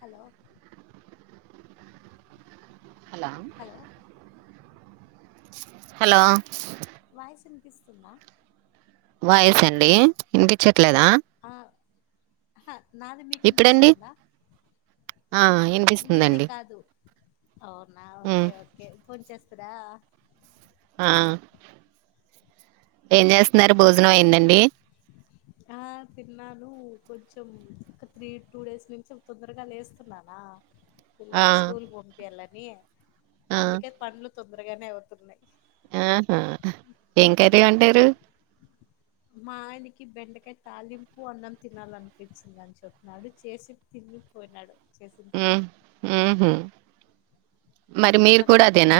Hello hello hello voice వినిపిస్తుందా? Voice అండి ఇనిపిచ్చట్లేదా? హా నాది మీకు ఇప్పుడండి ఇనిపిస్తాందా? ఆ మీది వినిపిస్తుందండి కాదు అవునా ఓకే ఉమ్ ఓకే ఫోన్ చేస్తిరా ఆ ఏం చేస్తున్నారు భోజనం అయిందండి. ఆ తిన్నాను కొంచెం ఒక త్రీ టూ డేస్ నుంచి తొందరగా లేస్తున్నానా? ఆ పిల్లలును స్కూల్ కి పంపియాలని ఆ అందుకే పన్లు తొందరగానే అవుతున్నాయి ఆహా ఏం కర్రీ వండారు మా ఆయనకి బెండకాయ తాలింపు అన్నం తినాలనిపించిందిని చెప్పన్నాడు చేసి తిన్ పోయినాడు హూ చేసింటే హమ్ మరి మీరు తను కూడా అదేనా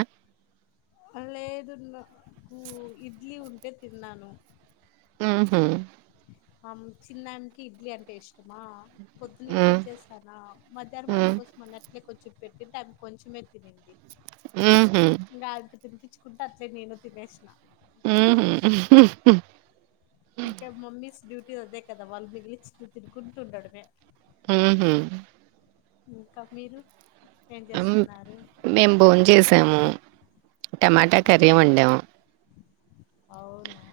లేదు నాకూ ఇడ్లీ ఉంటే తిన్నాను ఉహూ ఆ చిన్నఆయనకి ఇడ్లీ అంటే ఇష్టమా పొద్దున ఇడ్లీ ఉమ్ చేస్తానా మధ్యాహ్నం ఆమె ఉమ్ కోసం అ అట్లే కొంచం పెట్టి ఆమె కొంచెమే తినింది ఆ హ తినిపించుకుం అట్లే నేను తినేసిన హ హమ్ ఇంక మమ్మీస్ డ్యూటీ అదే కదా వాళ్ళు మిగిలిచి తినుకుంటు ఉండడమే ఊహ ఇంకా మీరు ఏం ఆ చేస్తున్నారు మేము భోన్ చేసాము టమాటా కర్రి అవునా వండం అవునా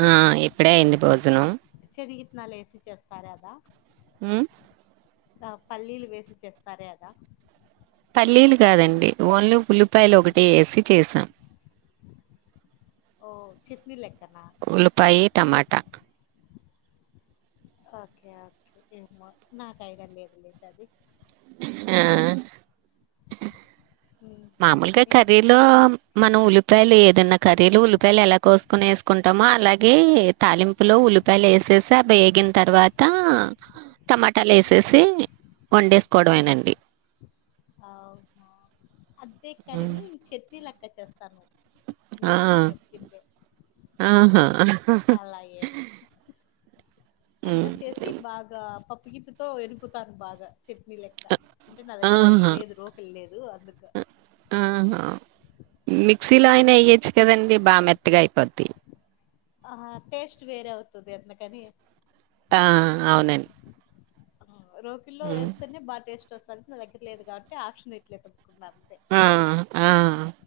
ఆ ఇప్పుడే అయంది భోజనం పుట్నాల్ ఏసి చేస్తారు అదా ఉం ఆ పల్లీలు వేసి చేస్తారే అదా పల్లీలు కాదండి ఓన్లీ ఉల్లిపాయలు ఒకటే వేసి చేసాం ఓ చట్నీల లెక్క ఉల్లిపాయి టమాటా ఓకే ఓకే ఏమో నాకు ఐడియా లేదు లేండి అది ఆ ఇంకా మామూలుగా ఏం కర్రీలో చేస్తా మనం ఉల్లి ఉల్లిపాయలు ఏదైన్నా కర్రీలు ఉల్లిపాయలు ఎలా కోసుకుని వేసుకుంటామో అలాగే తాలింపులో ఉల్లిపాయలు వేసి చేస బేగిన తర్వాత టమాటాలు వేసేసి వన్ డేస్కోవడమేనండి అవునా అదే హ్మ్. కర్రీని చట్నీ లెక్క చేస్తాను నేను ఆ మీరిప్పుడు చెప్పిందే ఆహా అలా ఏమ్ హ్మ్ అంతా చేసి బాగా ప గిత్తితో ఎనుపుతాను బాగా చట్నీ లెక్క అంటే నా దగ్గ దగ్గర ఇది ఆహా లేదు రోకలి లేదు అందుకే మిక్సి లో అయిన ఎయ్యొచ్చు కదండీ బాగ మెత్తగా అయిపోద్ది ఆ టేస్ట్ వేరే అవుతుది అందుకని ఆ అవునండి రోకల్లో హ్మ్ వేస్తేనే బాగా టేస్ట్ వస్తది నా దగ్గర లేదు కాబట్టి ఆప్షన్ ఇట్లే ఎ తప్పుకున్నాను [unintelligible] ఆ ఆ ఆ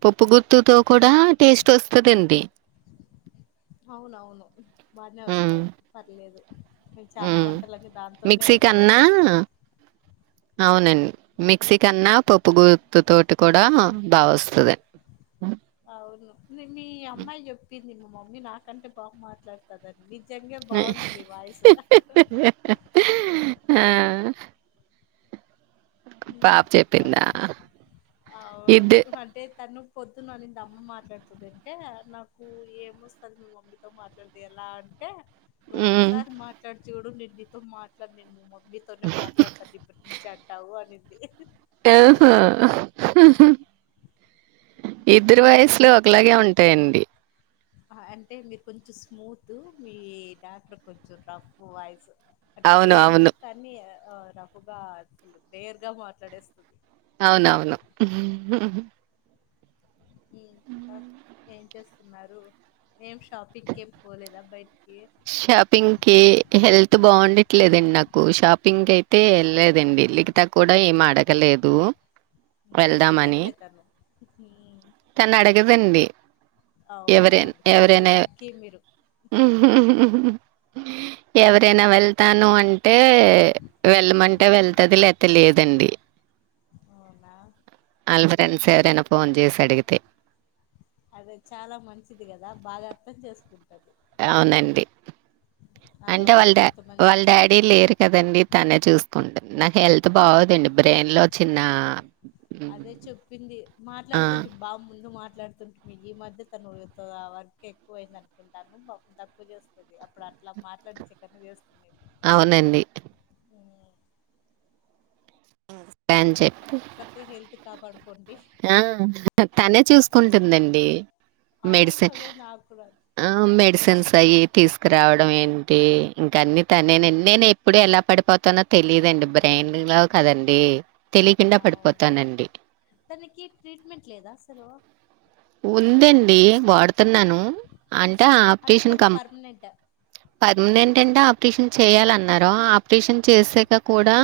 పప్పు గుత్తుతో కూడా టేస్ట్ వస్తదండి అవునవును బాగానే ఉమ్ వస్తాయి పర్లేదు మేము చానా ఉమ్ వంటలకి దాంతోనే మిక్సీ కవర్ కన్నా చేస్తాం [inaudible] అవునండి మిక్సీ కన్నా పప్పు గుత్తు తోటి కూడా బాగా వస్తుంది అవును మీ అమ్మాయి చెప్పింది మా మమ్మీ నాకంటే బాగా మాట్లాడుతదని నిజంగా బాగుంది మీ వాయిసు ఆ ఉమ్, పాప ఆ, చెప్పిందా ఇద్ద అవును అంటే తను పొద్దునను ఇంత అమ్మ మాట్లాడుతుంది అంటే నాకు ఏం వస్తుంది మీ మమ్మీతో మాట్లాడుతే ఎలా అంటే నువ్వు ఉమ్ ఒకసారి మాట్లాడుచూడు నేను నీతో మాట్లాడి నేను మీతోనే మాట్లాడతంది ఇప్పటి నుంచి అంటావు అనింది ఆహా ఇద్దరు వయిసులో ఇంకా ఒకలాగే ఉంటాయండి అంటే మీరు కొంచెం స్మూత్ మీ దాంట్లో కొంచెం రఫ్ వాయిస్ అ అవును సేము అవును కానీ ఆ రహుగా అసలు బేర్ గా మాట్లాడేస్త అవునవును ఇంకా ఏం చేస్తున్నారు ఏం షాపింగ్కే పోలేదా బయట షాపింగ్ కి హెల్త్ బాగుండట్లేదండి నాకు షాపింగ్ అయితే వెళ్లేదండి వెళ్లికిత కూడా ఏం అడగలేదు ఉమ్, వెళ్దామని అడగదులే తను తను అడగదండి అవున ఎవరైనా అవును చాలా ఎవరైనా లక్కీ మీరు ఎవరైనా వెళ్తాను అంటే అంటే వెళ్ళమంటే ఉమ్, వెళ్తది లేతే లేదండి అవునా అల్ చ- ఫ్రెండ్స్ఎవరన్న ఫోన్ చేసి అడిగితే అదే చాలా మంచిది కదా బాగా అర్థం చేసుకు అవునండి అలా అంటే ఉండేది వాళ్ళ డా కొంతమంది వాళ్ళ డాడీ లేరు కదండి తనే చూసుకుంటంది నాకు హెల్త్ బాగు అదండి బ్రెయిన్ లో చిన్న హ్మ్. అదే చెప్పింది ఆ మాట్లాడుతుంటే బా ముందు మాట్లా మాట్లాడుతుంటుంది ఈ మధ్య తను ఆ వర్క్ ఎక్కువ అయింది అనుకుంటాను తక్కువ చేస్తుంది అప్పుడు అట్లా మాట్లాడించే కన్నా చేస్తుండ అవునండి స్పాన్ చెప్పుి కాపాడుకొను ఆ తనే చూసుకుంటుందండి అవును మెడిసిన్ అదే నాకు కూడా ఆ మెడిసిన్స్ అయి ఆశ్చర్యం తీసుకురావడం ఏంటి ఇంకా అన్నీ తనే నేను ఎప్పుడ ఎలా పడి ప పోతానో తెలియదండి బ్రెయిన్ లో కదండి తెలియకుండా అవును పడిపోతానండి తనకి ట్రీట్మెంట్ లేదా ఆసెలు ఉందండి వాడుతున్నాను అంటే అట్లా ఆపరేషన్ కాదు కం పర్మనెంట్ పర్మినెంట్ ఏంటంటే ఆపరేషన్ చేయాలన్నారు ఆపరేషన్ చేసాక కూడా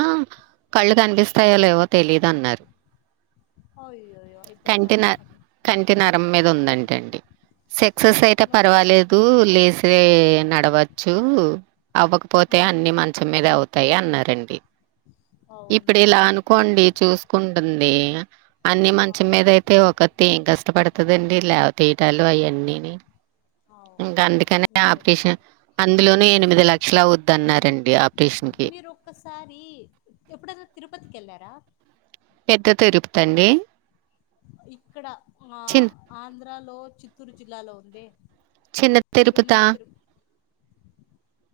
కళ్ళు కనిపిస్తాయో లేవో తెలీదు అన్నారు అయ్యయ్యో అయితే కష్టమే టి నరం మీద ఉందంట అండి సక్సెస్ అయితే అట్లా కూడా పర్వాలేదు ఉంటుంది లేసే నడవచ్చు అవ్వకపోతే ఆ, తే అన్ని మంచం మీద అవుతాయి అన్నారండి ఇప్పుడు అవునా ఇలా అనుకోండి చూసుకుంటుంది అన్ని మంచ మీద అవును అయితే ఒకతే ఏం కష్టపడుతుదండి లేవతీయటాలు అయాన్నీనీ అవు ఇంకా అందుకనే ఆపరేషన్ అందులోనూ ఎనిమిది లక్షలు అవుద్దాన్నరండి ఆపరేషన్ కి మీరు ఒక్కసారి ఎప్పుడన్న తిరుపతికి వెళ్ళారా? పెద్ద తిరుపుతండి. ఇక్కడ ఆ ఆంధ్రాలో చిత్తూరు జిల్లాలో ఉందే చిన్న తిరుపతా తిరుమల తిరుప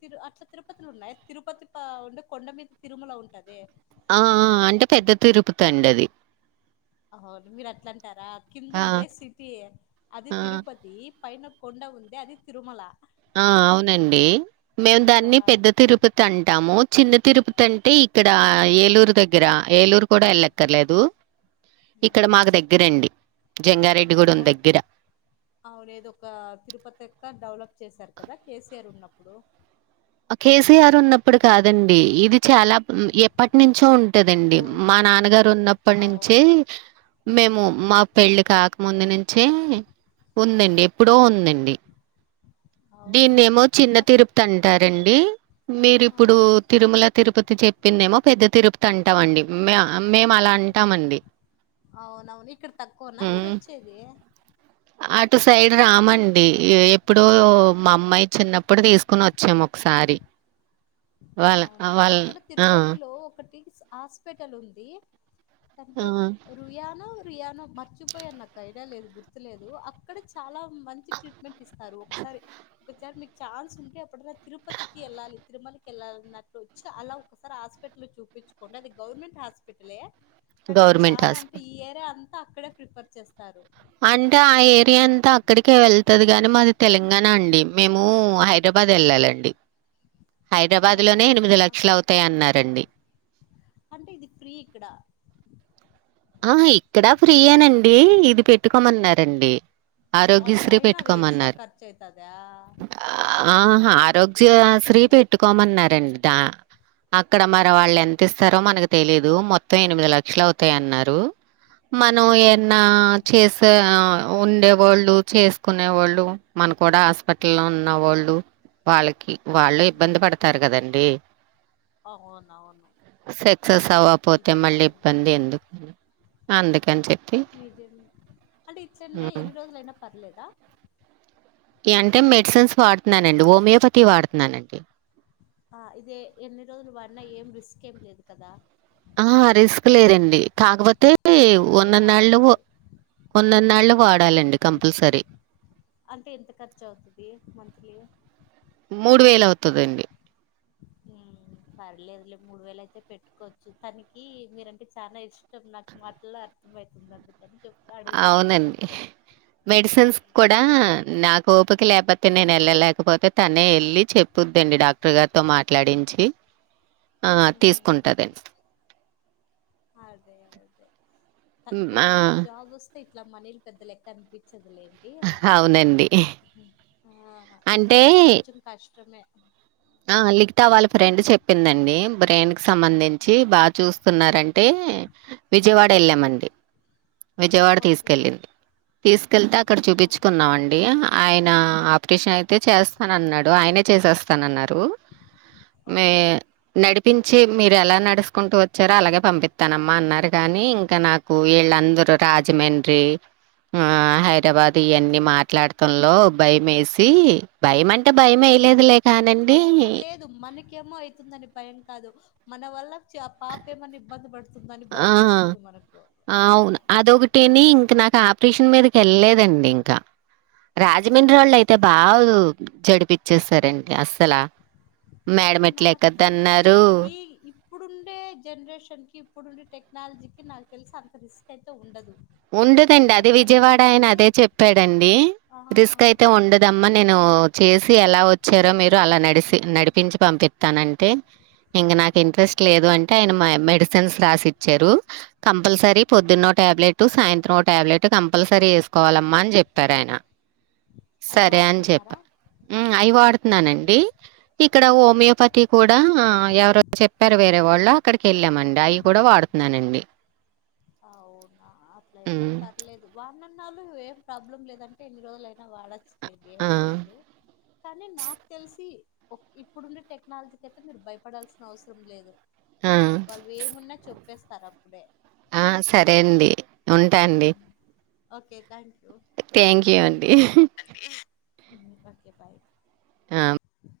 తిరు అట్ల తిరుపతి తిరుపతిలు ఉన్నాయి తిరుపతి ఆ ఉండే కొండ మీద తిరుమల ఉంటదే ఆ అంటే పెద్ద తిరుపుతండి అది అవును మీరు అట్ల అంటారా కింద ఆ ఉంటే సిటీయే అది ఆ తిరుపతి పైన కొండ ఉందే అది తిరుమల ఆ అవునండి మేము ఆ దాన్ని పెద్ద తిరుపతి అంటాము. చిన్న తిరుపతి అంటే ఇక్కడ ఏలూరు దగ్గర ఏలూరు కూడా వెళ్ళక్కర్లేదు. ఉమ్, ఇక్కడ మాకు దగ్గరండి. జంగారెడ్డిగూడెం అవును దగ్గర అవును ఏదొ ఒక తిరుపతి ఏ సకర్ డెవలప్ చేశారు కదా కేసీఆర్ ఉన్నప్పుడు కేసీఆర్ ఉన్నప్పుడు కాదండి ఇది చాలా ఆ ఎప్పటి నుంచో ఉంటదండి మా ఓల్డ్దా నాన్నగారు ఉన్నప్పటి నుంచే అవును మేము మా పెళ్లి ఓకే కాకముందు నుంచే ఉందండి ఓ ఎప్పుడో ఉందండి. అవునా దీన్నేమో చిన్న అక్ తిరుప్తి అంటారండి మీరి ఆ ఇప్పుడు తిరుమల తిరుపతి చెప్పిందేమో పెద్ద తిరుపతి అంటామండి మా ఆ మేము అలా అంటామండి. అవునవును ఇక్కడ తక్కువన్నా మీరు హ్మ్ వచ్చేది. అటు సైడ్ రామండి ఎప్పుడో మా అమ్మాయి చిన్నప్పుడు తీసుకొని వచ్చాము ఒకసారి వాళ్ళ అవునా వాళ్ళ అక్కడ ఆ తిరుపతిలో ఒకటి హాస్పిటల్ ఉంది. తన ఆ పేరు రుయనా పియానో మర్చిపోయా నాకు ఐడియా లేదు గుర్తులేదు అక్కడ చాలా మంచి ట్రీట్మెంట్ ఇస్తారు ఒకసారి సారి ఒకసారి మీకు ఛాన్స్ ఉంటే ఎప్పుడునా తిరుపతికి వెళ్ళాలి తిరుమలకి కేళ్ళాలన్నట్లు వచ్చి అలా ఒకసారి హాస్పిటల్ చూపించుకోండి అది గవర్నమెంట్ హాస్పిటలే కానీ గవర్నమెంట్ చాలా అంటే హాస్పిటల్ ఈ ఏరియా అంతా అక్కడే ప్రిఫర్ చేస్తారు అంటే ఆ ఏరియా అంతా అక్కడికే వెళ్తది గాని మాది తెలంగాణ అండి మేము హైదరాబాద్ బది వెళ్లాలండి హైదరాబాద్ లోనే ఎనిమిది అవునా లక్షలు అవుతాయి అన్నారండి. అంటే ఇది ఫ్రీ ఇక్కడ ఆహా ఇక్కడా ఫ్రియేనండి ఇది పెట్టుకోమన్నారండి. అది ఆరోగ్యశ్రీ అయినా అది ఎక్స్ట్రా పెట్టుకోమన్నారు ఖర్చు అయితదా ఆహా ఓకే ఆరోగ్య ఫ్రీ ఓకే పెట్టుకోమన్నారండి దా అక్కడ మరి వాళ్ళు ఎంత ఇస్తారో మనకు తెలిదు మొత్తం ఎనిమిది లక్షలు అవుతాయి అన్నారు. టు మనం ఎన్న అవునా చేస ఆ ఉండే వాళ్ళు చేసుకునే వాళ్ళు మన కూడా హాస్పిటల్ లో ఉన్నవాళ్ళు వాళ్ళకి వాళ్ళే ఉమ్, ఇబ్బంది పడతారు కదండి. అవునవును సక్సెస్ అవ్వపోతే మళ్ళీ నిజమేలేండి ఇబ్బంది ఎందుకు? అందుకేనీ నిజమే అంటే ఇట్లున్నా హ్మ్. ఎన్ని రోజులైనా పర్లేదా. ఇ అంటే మెడిసిన్స్ వాడుతున్నానండి ఓమియోపతి వాడుతున్నానండి. ఆ ఇదే ఎన్ని రోజులు వాడిన ఏం రిస్క్ ఏమి లేదు కదా. ఆ రిస్క్ లేదండి కాకపో. అతే ఓ అయితే ఉన్న నాళ్ళు, ఓ ఆడొచ్చు ఒన్న నాళ్ళు, వాడు. అంటే ఎంత ఖర్చు అవుతుంది, మంత్లీ. మూడు వేల అవుతదండి. ఉ సర్లేదు లే మూడు వేల అయితే పెట్టుకోవచ్చు, తనికీ మీరంటే చాలా ఇష్టం, నాకు మాట్లా. అర్థం అవుతుంది అందుకని చెప్. అవునండి, మెడిసిన్స్ కూడా నా. ఓపిక లేకపోతే నేను వెళ్ళలేకపోతే తనే ఎళ్ళి, చెప్పుద్దండి డాక్టర్ గారితో మాట్లాడించి. ఆ ఉమ్ తీసుకుంటదండి. అదే అదే హ్మ్. తనకు ఒక ఆ! మంచి జాబ్ ఓస్తే ఇట్లా మనీలు పెద్ద లెక్క అనిపించి. వొదిలేంది ఆ అవునండి. ఆ అంటే ఇప్పుడంటే కొంచెం కష్టమే. ఆ లిఖత వాళ్ళ ఫ్రెండ్ చెప్పిందండి, బ్రెయిన్ కి సంబంధించి, బాగా చూస్తున్నారని. అంటే ఏ విజయవాడ ఏళ్ళామండి. విజయవాడ ఓకే తీసుకెళ్ళింది, తీసుకెళ్తే అక్కడ చూపించుకున్నామండి ఆయన. ఆప్రిషన్ నైతే చేస్తానన్నాడు ఆయనే చేసేస్తానన్నారూ. మే నడిప్. ప్పించి మీరు ఎలా నడుసుకుంటూ వొచ్చార అలాగే పంపిత్తనమ్మా అన్నారు గానీ, ఇంకా నాకు వీళ్ళంద. ట్రూ ట్ర ఆ జమండ్రి. మా హైదరాబాద్ ఇయన్నీ మాట్లాడతంలో, భయమేసీ, భయం అంటే భయే. ఇ లేదు లే ఖానాన్. అవు హ లేదు మనకేమో అవుతుందని భయం కాదు మన వల్ల. చ్య ఆ పాప ఏమన్నా ఇబ్బంది పడుతుందని భయం ఆ! మేస్తుంది మనకు ఆ. క్రిషిన్ మీదకి కెళ్లేదండి ఇంకా రాజమండ్రి అవునా వాళ్ళ అయితే బాగు చెడి. ఇప్పచ్చేసారండి అస్సలా, మేడ మెట్లు నాకు తెలిసి ఎక్కదన్నారూ. ఈ ఇప్పుడుండే జనరేషన్కి, ఇప్పుడుండే టెక్నాలజీకి, నాకు తెలిసి అంత రిస్క్ అయితే ఉండదు. ఉండదండి దాని అది తగ్గట్టు విజయవాడ అయన ఉంటది అదే చెప్పాడండీ. ఆ రిస్క్ అయితే ఉండదమ్మా నేను ఊ చేసి ఎలా వొచ్చారో మీర్. రు అలా నడిసి నడిపించి పంపిత్తనంటే. ఇంగ నాకు ఇంట్రెస్ట్ లేదు అంటే ఆయన మయి మెడిసిన్స్ రాసిచ్చారు హ. కంపల్సరీ పొద్దున్నో ట్యాబ్లె. టు సాయంత్రం ఓ టాబ్లెటు కంపల్సరీ ఏసుకోవాలమ్మా అని జెప్పారు ఆయన. అది వాడుతున్నారా. ఉమ్ అయి వాడుతున్నానండి. ఇక్కడ ఓమియోపతి కూడా ఎవరు చెప్పారు వేరే వాళ్. అక్కడికి ఏళ్ళామండి అయి కూడా వాడుతున్నానండి. అవునా అట్లయితే హ్మ్. పర్లేదు వాన. ఇన్నాళ్లు ఏం ప్రాబ్లం లేదంటే ఎన్ని రోజులుయినా వాడచ్చు. నీకేం ఆ! అవదు కని నాకు న తెల్సి. ఇప్పుడుండే టెక్నాలజీకి అయితే మీరు భయపడాల్సిన అవసరం లేదు. ఆ! వాళ్ళు వెమున్నా చోప్పేస్తారు అప్పుడే. ఆ సరే అండి ఉంటాండి. ఓకే థంక్ థ్యాంక్ యూ అండి ఓకే బాయ్ ఆ